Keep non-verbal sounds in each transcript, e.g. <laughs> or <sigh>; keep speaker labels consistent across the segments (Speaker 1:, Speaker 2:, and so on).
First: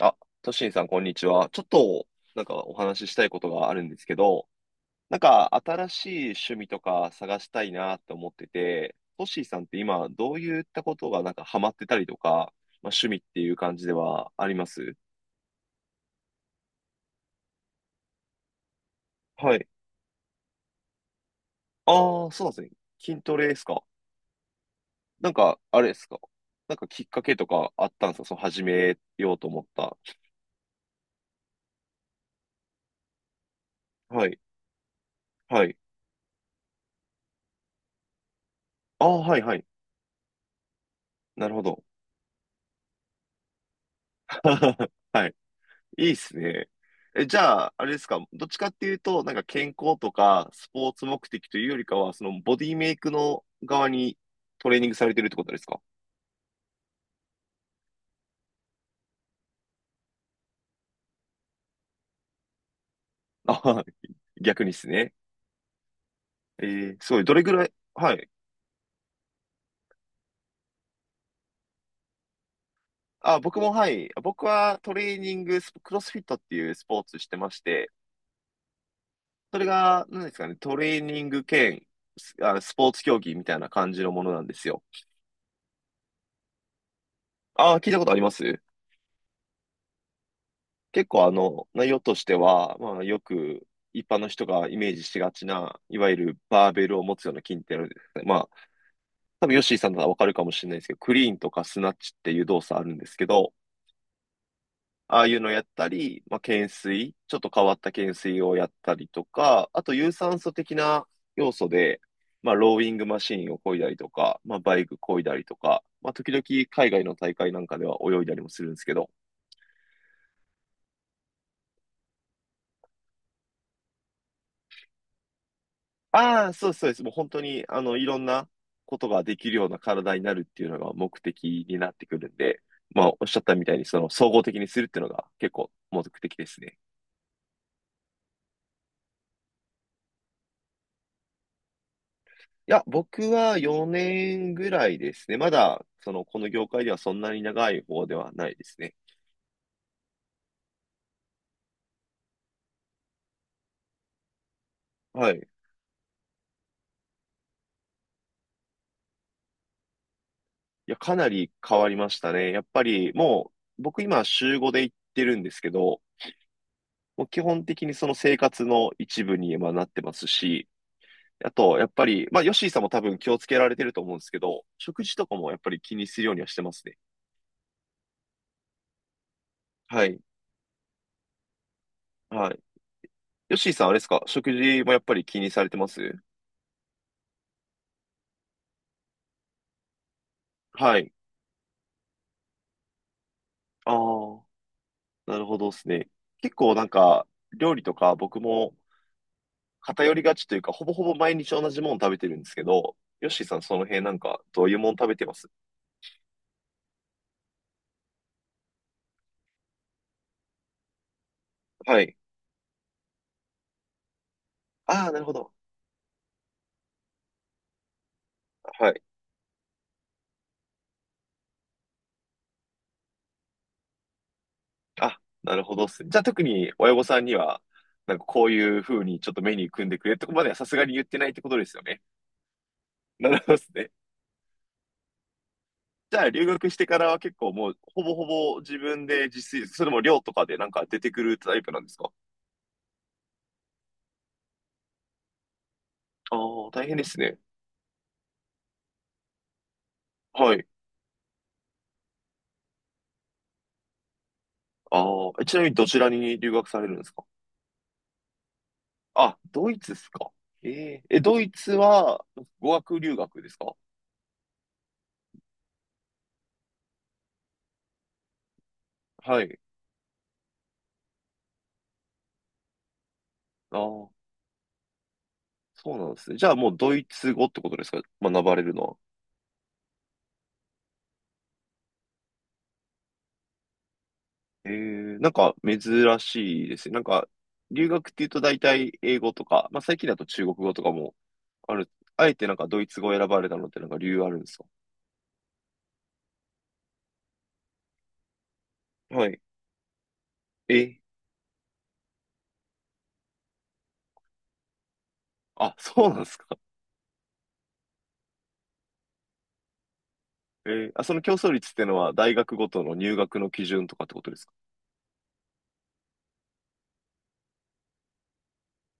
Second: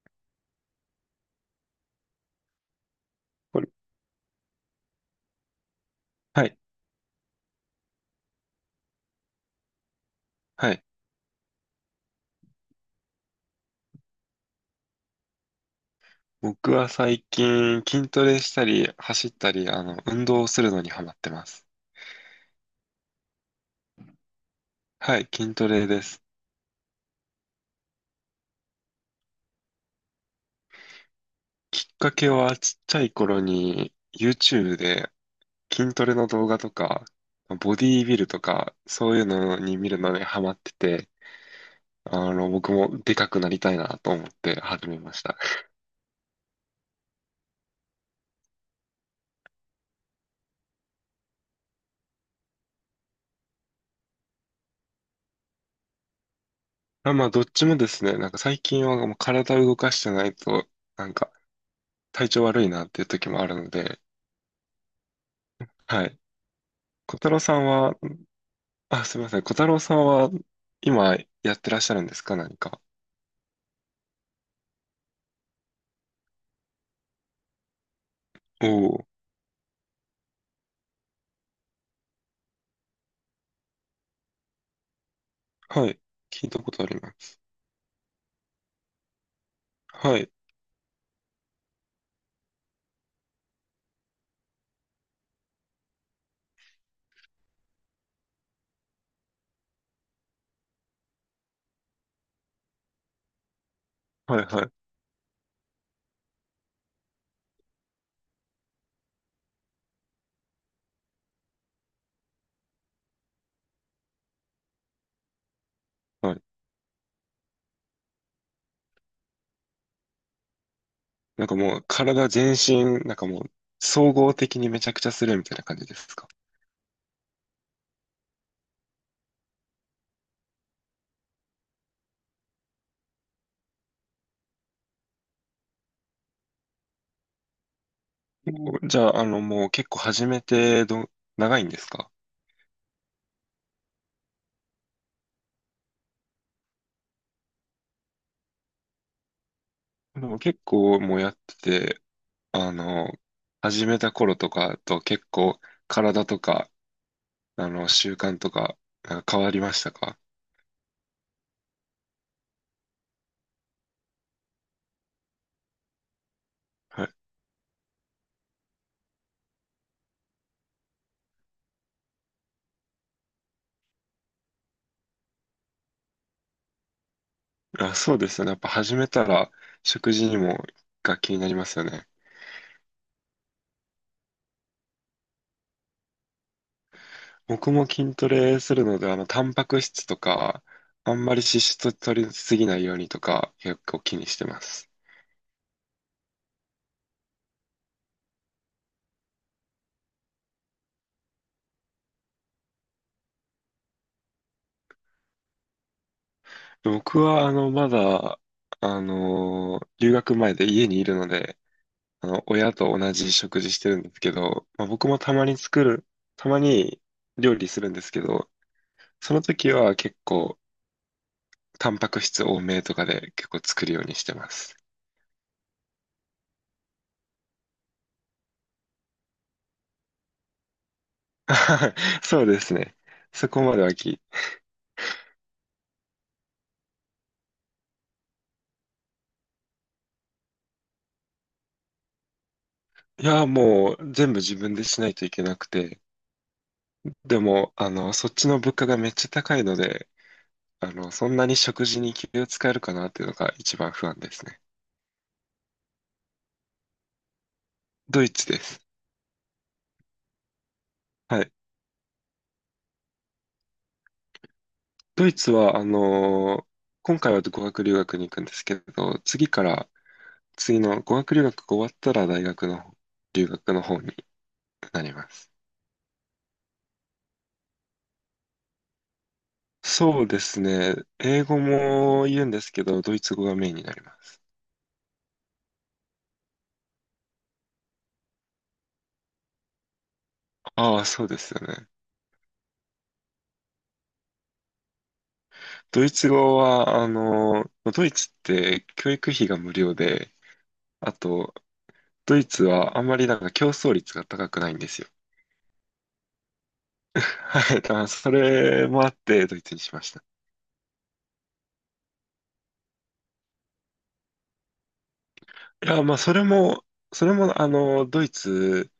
Speaker 1: あ、トシンさん、こんにちは。ちょっと、お話ししたいこと
Speaker 2: こ
Speaker 1: がある
Speaker 2: れ
Speaker 1: んですけど、新しい
Speaker 2: は
Speaker 1: 趣
Speaker 2: い、
Speaker 1: 味とか探したいなって思ってて、トシンさんって今、どういっ
Speaker 2: は
Speaker 1: た
Speaker 2: い。
Speaker 1: ことがハマってたりとか、趣味っていう感じではあります
Speaker 2: 僕は最近筋トレしたり、走った
Speaker 1: はい。
Speaker 2: り、運動をするのにハマってます。
Speaker 1: ああ、そうなんですね。筋トレですか。
Speaker 2: はい、
Speaker 1: なん
Speaker 2: 筋
Speaker 1: か、
Speaker 2: ト
Speaker 1: あ
Speaker 2: レ
Speaker 1: れで
Speaker 2: で
Speaker 1: すか。
Speaker 2: す。
Speaker 1: きっかけとかあったんですかその始めようと思った。
Speaker 2: きっかけはちっちゃい頃に
Speaker 1: はい。
Speaker 2: YouTube で
Speaker 1: はい。
Speaker 2: 筋トレの動画とか、ボディービルとか、
Speaker 1: あ
Speaker 2: そ
Speaker 1: あ、
Speaker 2: ういう
Speaker 1: はい、は
Speaker 2: の
Speaker 1: い。
Speaker 2: に見るのにハマってて、
Speaker 1: なるほど。
Speaker 2: 僕もでかくなりたいなと思って始
Speaker 1: <laughs>
Speaker 2: めまし
Speaker 1: はい。
Speaker 2: た。
Speaker 1: いいっすね。じゃあ、あれですか、どっちかっていうと、健康とかスポーツ目的というよりかは、そのボディメイクの側にトレーニングされてるってことですか？
Speaker 2: あ、まあ、どっちもですね、なんか最近はもう体を動かしてないと、なんか体調悪いなっていう時も
Speaker 1: <laughs>
Speaker 2: あ
Speaker 1: あ、
Speaker 2: るの
Speaker 1: はい、
Speaker 2: で。
Speaker 1: 逆にですね。
Speaker 2: はい。
Speaker 1: えす
Speaker 2: 小
Speaker 1: ごい。
Speaker 2: 太
Speaker 1: ど
Speaker 2: 郎
Speaker 1: れぐ
Speaker 2: さ
Speaker 1: ら
Speaker 2: ん
Speaker 1: い、
Speaker 2: は
Speaker 1: はい。
Speaker 2: あ、すみません。小太郎さんは今やってらっしゃるんですか、何か？
Speaker 1: あ、僕も、はい。僕はトレーニングスポ、クロスフィットっていうスポーツしてまして、
Speaker 2: おお、
Speaker 1: それが、何ですかね、トレーニング兼スポーツ競技みたいな感じのものなんですよ。
Speaker 2: はい。聞いたことあります。
Speaker 1: あ、聞いたことあります。
Speaker 2: はい。
Speaker 1: 結構内容としては、まあ、よく一般の人がイメージしがちな、いわゆるバーベルを持つような筋ってあるんですね。まあ、多分ヨッシーさんならわかるかもしれないですけど、クリーンとかスナッチっていう動作あるんですけど、
Speaker 2: はいはい。
Speaker 1: ああいうのやったり、まあ、懸垂、ちょっと変わった懸垂をやったりとか、あと有酸素的な要素で、まあ、ローイングマシーンを漕いだりとか、まあ、バイク漕いだりとか、まあ、時
Speaker 2: は
Speaker 1: 々
Speaker 2: い。
Speaker 1: 海外の大会なんかでは泳いだりもするんですけど、
Speaker 2: なんかもう体全身、なんかもう総合的にめちゃくちゃするみたいな感じですか？
Speaker 1: ああ、そうですそうです。もう本当に、いろんなことができるような体になるっていうのが目的になってくるんで、まあ、おっしゃったみたいに、その、総合的にするっていうのが結構目的ですね。
Speaker 2: もうじゃあ、もう結構始めてど、長いんですか？
Speaker 1: いや、僕は4年ぐらいですね。まだ、その、この業界ではそんなに長い方ではないですね。
Speaker 2: でも結構もうやってて、あの、始めた頃とかと結
Speaker 1: はい。い
Speaker 2: 構体とか、あの習慣とか、なんか変わりましたか？
Speaker 1: や、かなり変わりましたね。やっぱり、もう、僕今、週5で行ってるんですけど、もう基本的にその生活の一部に今なってますし、あと、やっぱり、まあ、ヨッシーさんも多分気をつけられてると思うんですけど、食事とかもやっぱり気にするようにはしてますね。
Speaker 2: あ、そうですよね。やっぱ始めたら
Speaker 1: は
Speaker 2: 食
Speaker 1: い。
Speaker 2: 事にもが気になりますよね。
Speaker 1: はい。ヨッシーさん、あれですか食事もやっぱり気にされてます？
Speaker 2: 僕も筋トレするので、タンパク質とか、
Speaker 1: はい。
Speaker 2: あんまり脂質取りすぎないようにとか、結
Speaker 1: あ
Speaker 2: 構気にし
Speaker 1: あ、
Speaker 2: てます。
Speaker 1: なるほどですね。結構なんか、料理とか僕も偏りがちというか、ほぼほぼ毎日同じもの食べてるんですけど、ヨッシーさん、その辺なんか、どういうもの食べてます？
Speaker 2: 僕は、まだ、留学前で家にいるので、
Speaker 1: はい。
Speaker 2: 親と同じ食事してるんですけど、まあ、
Speaker 1: あ
Speaker 2: 僕
Speaker 1: あ、な
Speaker 2: も
Speaker 1: るほど。
Speaker 2: たまに料理するんですけど、
Speaker 1: はい。
Speaker 2: その時は結構、タンパク質多めとかで結構作るようにしてます。
Speaker 1: あ、なるほどっすね。じゃあ特に親御さんには、こういう風にちょっとメニュー組んでくれってとこまではさすがに言ってないってことですよね。
Speaker 2: <laughs> そうですね。
Speaker 1: なる
Speaker 2: そ
Speaker 1: ほどで
Speaker 2: こ
Speaker 1: す
Speaker 2: まで
Speaker 1: ね。
Speaker 2: はき、い
Speaker 1: じゃあ留学してからは結構もうほぼほぼ自分で自炊、それも寮とかで出てくるタイプなんですか？
Speaker 2: や、もう全部自分でしないといけなくて、
Speaker 1: ああー、大変ですね。
Speaker 2: でも、そっちの物価がめっちゃ高いので、
Speaker 1: はい。
Speaker 2: そんなに食事に気を使えるかなっていうのが一番不安ですね。
Speaker 1: ああ、ちなみにどちらに留学されるんですか？
Speaker 2: ドイツです。
Speaker 1: あ、ドイツですか。えええ、ド
Speaker 2: は
Speaker 1: イ
Speaker 2: い。
Speaker 1: ツは語学留学ですか？
Speaker 2: ドイツは、今回は語学留学に行くんですけど、
Speaker 1: は
Speaker 2: 次
Speaker 1: い。
Speaker 2: から、次の語学留学が終わったら大学の留学
Speaker 1: あ
Speaker 2: の方
Speaker 1: あ、
Speaker 2: になります。
Speaker 1: そうなんですね。じゃあもうドイツ語ってことですか学ばれるのは。
Speaker 2: そうですね。英語も言うんですけど、ドイツ語がメインになります。
Speaker 1: 珍しいですね。留学っていうと大体英語とか、まあ最近だと中国語とか
Speaker 2: ああ、
Speaker 1: も
Speaker 2: そうですよ
Speaker 1: あ
Speaker 2: ね。
Speaker 1: る。あえてドイツ語を選ばれたのって理由あるんですか？
Speaker 2: ドイツ語は、あの、ドイツって教
Speaker 1: は
Speaker 2: 育
Speaker 1: い。
Speaker 2: 費が無料で、
Speaker 1: え、
Speaker 2: あと、ドイツはあんまりなんか競争率が高くないんですよ。
Speaker 1: あ、そうなんですか。
Speaker 2: <laughs> はい、だからそれもあってドイツにしました。
Speaker 1: その競争率ってのは大学ごとの入学の基準とかってことですか？
Speaker 2: いや、まあ、それも、ドイツ、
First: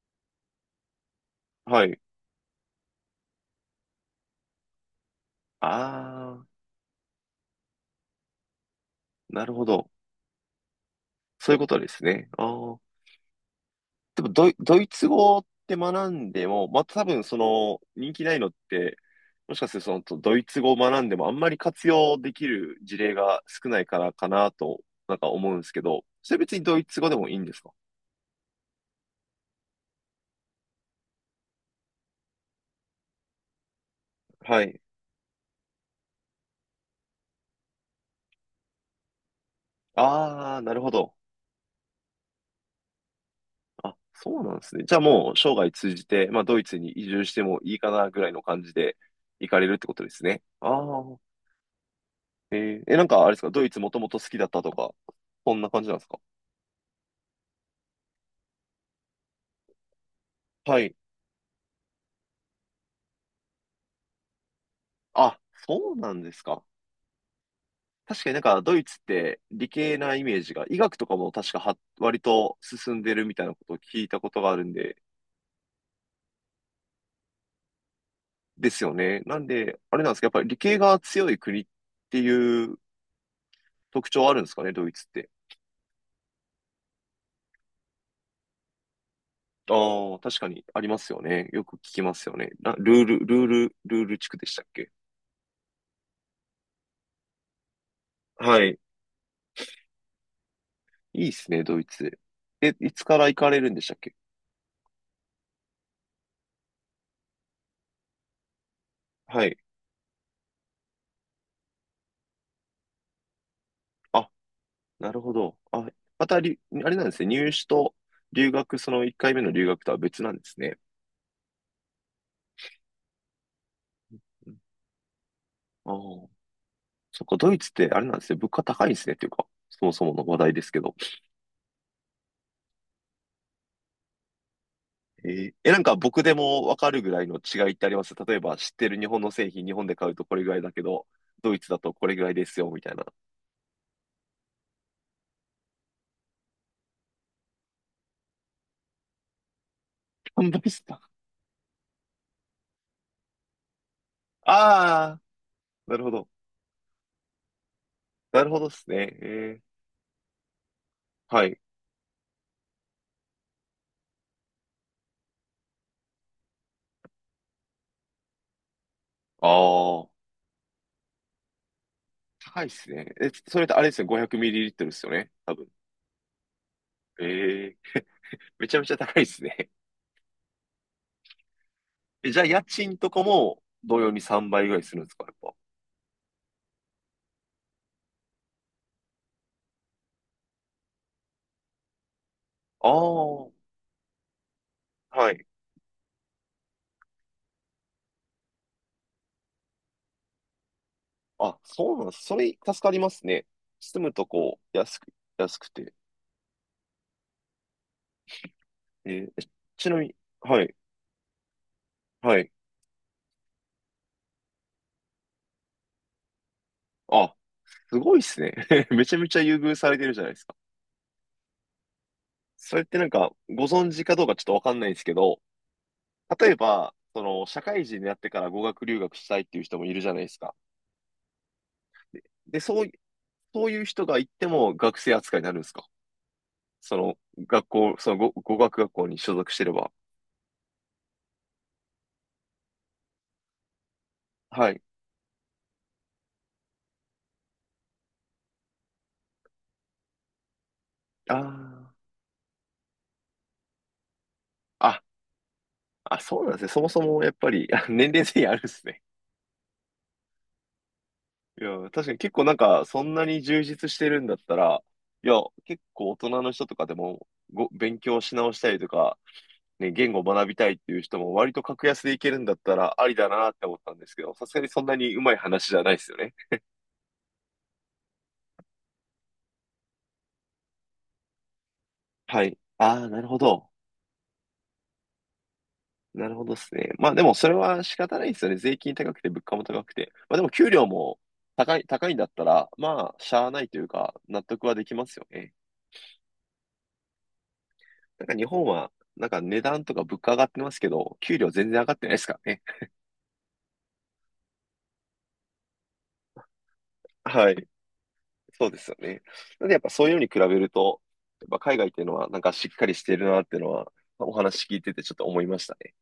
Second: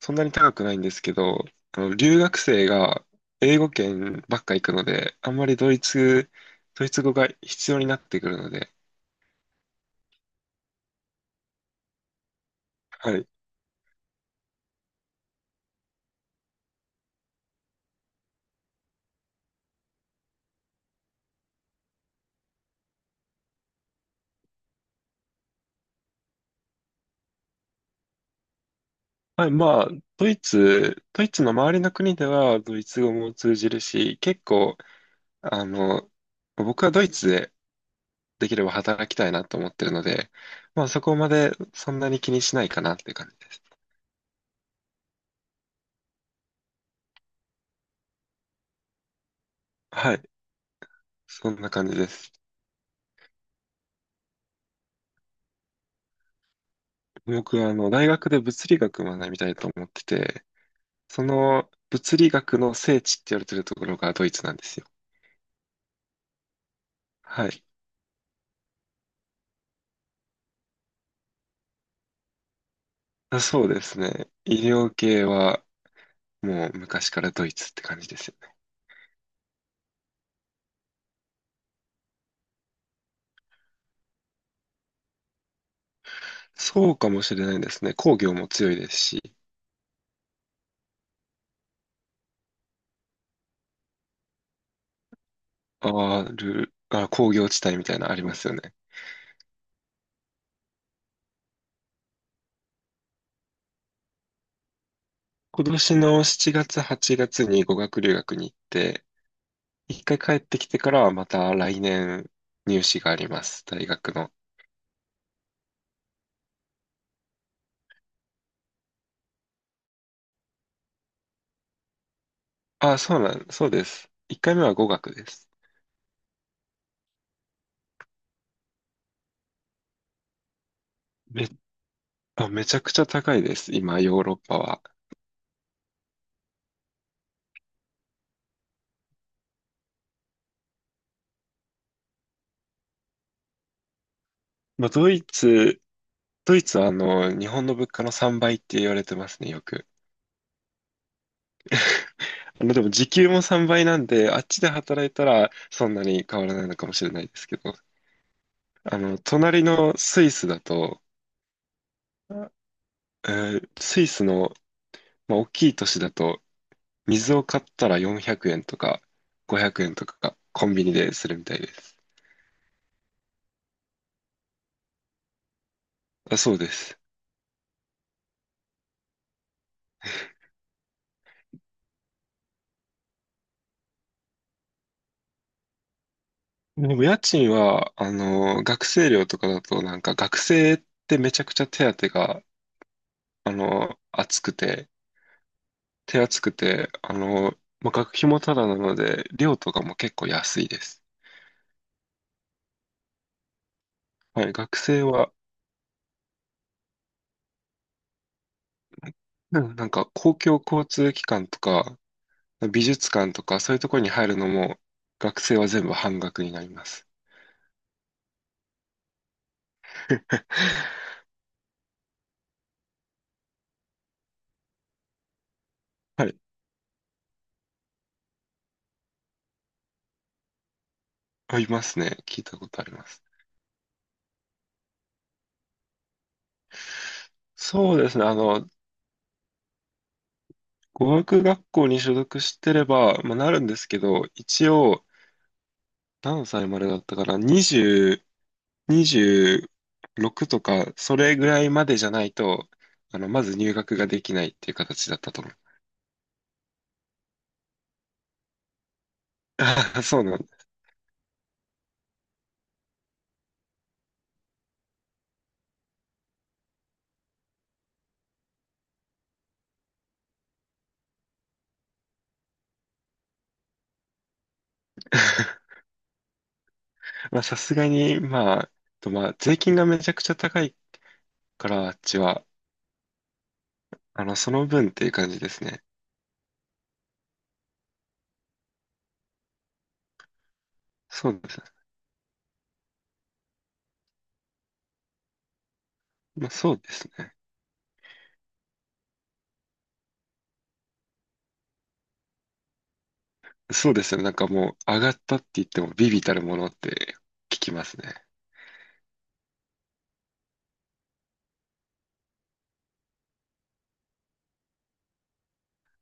Speaker 2: そんなに高くないんですけど、
Speaker 1: はい。
Speaker 2: 留学生が英語圏ばっか行くので、あんまり
Speaker 1: あー、
Speaker 2: ドイツ語が必要になってくるので、
Speaker 1: なるほど。そういうことですね。あー、
Speaker 2: はい
Speaker 1: でもドイツ語って学んでも、また多分その人気ないのって、もしかするとそのドイツ語を学んでもあんまり活用できる事例が少ないからかなと、思うんですけど、それ別にドイツ語でもいいんですか？
Speaker 2: はい、まあ、ドイツの周りの国ではドイツ語も通じるし、結
Speaker 1: は
Speaker 2: 構、
Speaker 1: い。
Speaker 2: あの、僕はドイツでできれば働きたいなと思ってるので、
Speaker 1: ああ、なる
Speaker 2: まあ
Speaker 1: ほ
Speaker 2: そ
Speaker 1: ど。
Speaker 2: こまでそんなに気にしないかなっていう感じです。
Speaker 1: あ、そうなんですね。じゃあもう生涯通じて、まあドイツに移住してもいいかなぐらいの感じで行かれるってことで
Speaker 2: は
Speaker 1: す
Speaker 2: い、
Speaker 1: ね。ああ、
Speaker 2: そんな感じです。
Speaker 1: えーえ、なんかあれですか、ドイツもともと好きだったとか、そんな感じなんですか？
Speaker 2: 僕はあの、大学で物理学を学びたいと思ってて、
Speaker 1: はい。
Speaker 2: その物理学の聖地って言われてるところがドイツなんですよ。
Speaker 1: あ、そうなんですか。
Speaker 2: はい。
Speaker 1: 確かにドイツって理系なイメージが、医学とかも確かは割と進んでるみ
Speaker 2: あ、
Speaker 1: たいな
Speaker 2: そ
Speaker 1: こ
Speaker 2: う
Speaker 1: とを
Speaker 2: です
Speaker 1: 聞いた
Speaker 2: ね。
Speaker 1: ことがある
Speaker 2: 医
Speaker 1: ん
Speaker 2: 療
Speaker 1: で、
Speaker 2: 系はもう昔からドイツって感じですよ。
Speaker 1: ですよね。なんで、あれなんですか、やっぱり理系が強い国っていう特徴あるんですかね、ドイツって。
Speaker 2: そうかもしれないですね。工業も強いですし、
Speaker 1: ああ、確かにありますよね。よく聞きますよね。ルール地区でしたっけ？
Speaker 2: あるあ、工業地帯みたいなのありますよ
Speaker 1: は
Speaker 2: ね。
Speaker 1: い。いいっすね、ドイツ。え、いつから行かれるんでしたっけ？
Speaker 2: 今年の7月、8月に語学留学に行って、
Speaker 1: はい。
Speaker 2: 一回帰ってきてからはまた来年入試があります、大学
Speaker 1: あ、
Speaker 2: の。
Speaker 1: なるほど。あ、またり、あれなんですね、入試と留学、その1回目の留学とは別なんですね。
Speaker 2: あ、そうなん、そうです。一
Speaker 1: うん、
Speaker 2: 回目は語学です。
Speaker 1: ああ、そっか、ドイツってあれなんですね。物価高いんですね。っていうか、そもそもの話題ですけど。
Speaker 2: め、めちゃくちゃ高いです、今、ヨーロッパは。
Speaker 1: えーえ、なんか僕でもわかるぐらいの違いってあります例えば知ってる日本の製品、日本で買うとこれぐらいだけど、ドイツだとこれぐらいですよ、みたいな。
Speaker 2: まあ、ドイツはあの、日本の物価の3倍って言われてますね、よく。
Speaker 1: 販売した。
Speaker 2: まあでも時給も3倍なんで、あっちで働い
Speaker 1: ああ、
Speaker 2: たらそん
Speaker 1: な
Speaker 2: な
Speaker 1: るほ
Speaker 2: に
Speaker 1: ど。
Speaker 2: 変わらないのかもしれないですけど、
Speaker 1: なるほどですね。え
Speaker 2: 隣
Speaker 1: ー、
Speaker 2: のスイスだと、
Speaker 1: はい。
Speaker 2: えスイスの、まあ、大きい都市だと、水を買ったら400円とか
Speaker 1: あ
Speaker 2: 500円と
Speaker 1: あ、
Speaker 2: かコンビニでするみたいです。
Speaker 1: 高いですね。え、それってあれですね。500ml ですよね。多分。
Speaker 2: あ、そうです。
Speaker 1: ええ、めちゃめちゃ高いですね。<laughs> え、じゃあ家賃とかも同様に3倍ぐらいするんですかやっぱ。
Speaker 2: でも家賃は、学生寮とかだと、なんか学生ってめちゃくちゃ手当が、
Speaker 1: ああ、は
Speaker 2: あの、厚くて、
Speaker 1: い。
Speaker 2: 手厚くて、まあ学費もただなので、寮とかも結構安いです。
Speaker 1: あ、そうなんです。それ助かりますね。住むと
Speaker 2: はい、
Speaker 1: こう、
Speaker 2: 学
Speaker 1: 安
Speaker 2: 生
Speaker 1: く、
Speaker 2: は、
Speaker 1: 安くて。えーえ、
Speaker 2: うんな
Speaker 1: ち
Speaker 2: ん
Speaker 1: な
Speaker 2: か
Speaker 1: みに、
Speaker 2: 公共
Speaker 1: はい、
Speaker 2: 交通機関とか、
Speaker 1: はい。
Speaker 2: 美術館とか、そういうところに入るのも、学生は全部半額になります。
Speaker 1: あ、すごいっすね。<laughs> めちゃめちゃ優遇されてるじゃないですか。それってご存知かどうかちょっとわかんないんですけど、
Speaker 2: はい、
Speaker 1: 例えば、その、社会人になってから語学留学したいっていう人もいるじゃないですか。
Speaker 2: ありますね。聞いた
Speaker 1: で、
Speaker 2: ことあります。
Speaker 1: そういう人が行っても学生扱いになるんですか？その、学
Speaker 2: そ
Speaker 1: 校、
Speaker 2: うで
Speaker 1: その
Speaker 2: すね。
Speaker 1: 語、語学学校に所属してれば。
Speaker 2: 語学学校に所属してれば、まあ、なるんですけど、一
Speaker 1: はい。
Speaker 2: 応、何歳までだったかな、20、26とか、そ
Speaker 1: あ
Speaker 2: れぐらいま
Speaker 1: ー
Speaker 2: でじゃないと、まず入学ができないっていう
Speaker 1: あ、
Speaker 2: 形だったと思う。
Speaker 1: あ、そうなんですね。そもそもやっぱり、<laughs> あ、年齢制限あるんですね。
Speaker 2: <laughs> あ、そうなんだ。
Speaker 1: いや、確かに結構なんか、そんなに充実してるんだったら、いや、結構大人の人とかでも、勉強し直したりとか、ね、言語を学びたいっていう人も割と格安でいけるんだったらありだなって思ったんですけど、さすがにそんなにうまい話じゃないですよね。
Speaker 2: まあ、さすがに、まあ、とまあ、税金がめちゃくちゃ高いから、あっち
Speaker 1: は
Speaker 2: は、
Speaker 1: い。ああ、なるほど。
Speaker 2: その分っていう感じですね。
Speaker 1: なるほどですね。まあでもそれは仕方ないですよね。税金高くて物価も高くて。まあでも給料も
Speaker 2: そうです。
Speaker 1: 高い、高いんだったら、まあ、しゃあないというか、納得はできますよね。
Speaker 2: まあ、そうですね。
Speaker 1: 日本は、値段とか物価上がってますけど、給料全然上がってないですからね。
Speaker 2: そうですよ。なんかもう、上がったって言っても、微々たるものって
Speaker 1: は
Speaker 2: 聞
Speaker 1: い。
Speaker 2: きますね。
Speaker 1: そうですよね。なんでやっぱそういうのに比べると、やっぱ海外っていうのはしっかりしてるなっていうのは、まあお話聞いててちょっと思いましたね。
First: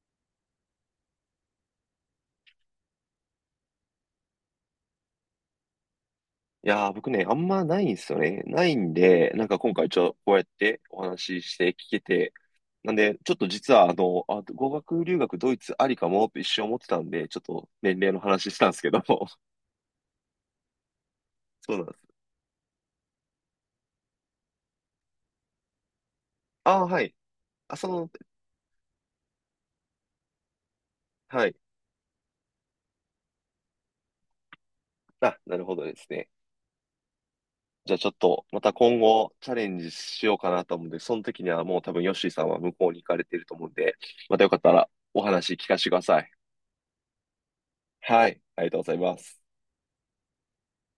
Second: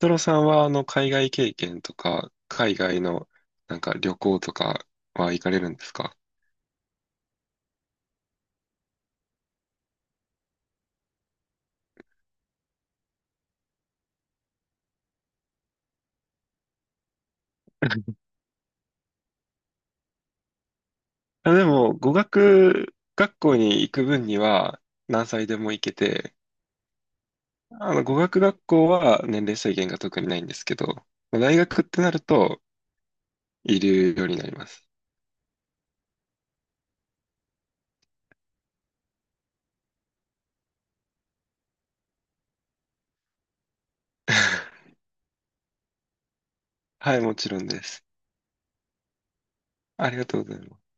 Speaker 2: トロさんは、海外経験とか、海外の、なんか旅行とかは行かれるんですか？
Speaker 1: いやー、僕ね、あんまないんですよね。ないんで、今回こうやってお話しして聞けて、なんで、ちょっと実は、語学留学ドイツありかもって一瞬思ってたんで、ちょっと年齢の話したんですけども。
Speaker 2: あ、
Speaker 1: <laughs>
Speaker 2: で
Speaker 1: そうなんで
Speaker 2: も、語
Speaker 1: す。
Speaker 2: 学学校に行く分には、何歳でも行けて、
Speaker 1: ああ、はい。あ、その、
Speaker 2: 語学学校は年齢制限が特にないんですけど、まあ
Speaker 1: はい。
Speaker 2: 大学ってなると、いるようになります。
Speaker 1: あ、なるほどですね。じゃあちょっと、また今後チャレンジしようかなと思うんで、その時にはもう多分ヨッシーさんは向こうに行かれていると思うんで、またよかったら
Speaker 2: <laughs>
Speaker 1: お話聞かせてください。
Speaker 2: はい、もちろんです。
Speaker 1: はい、ありがとうございます。
Speaker 2: ありがとうございます。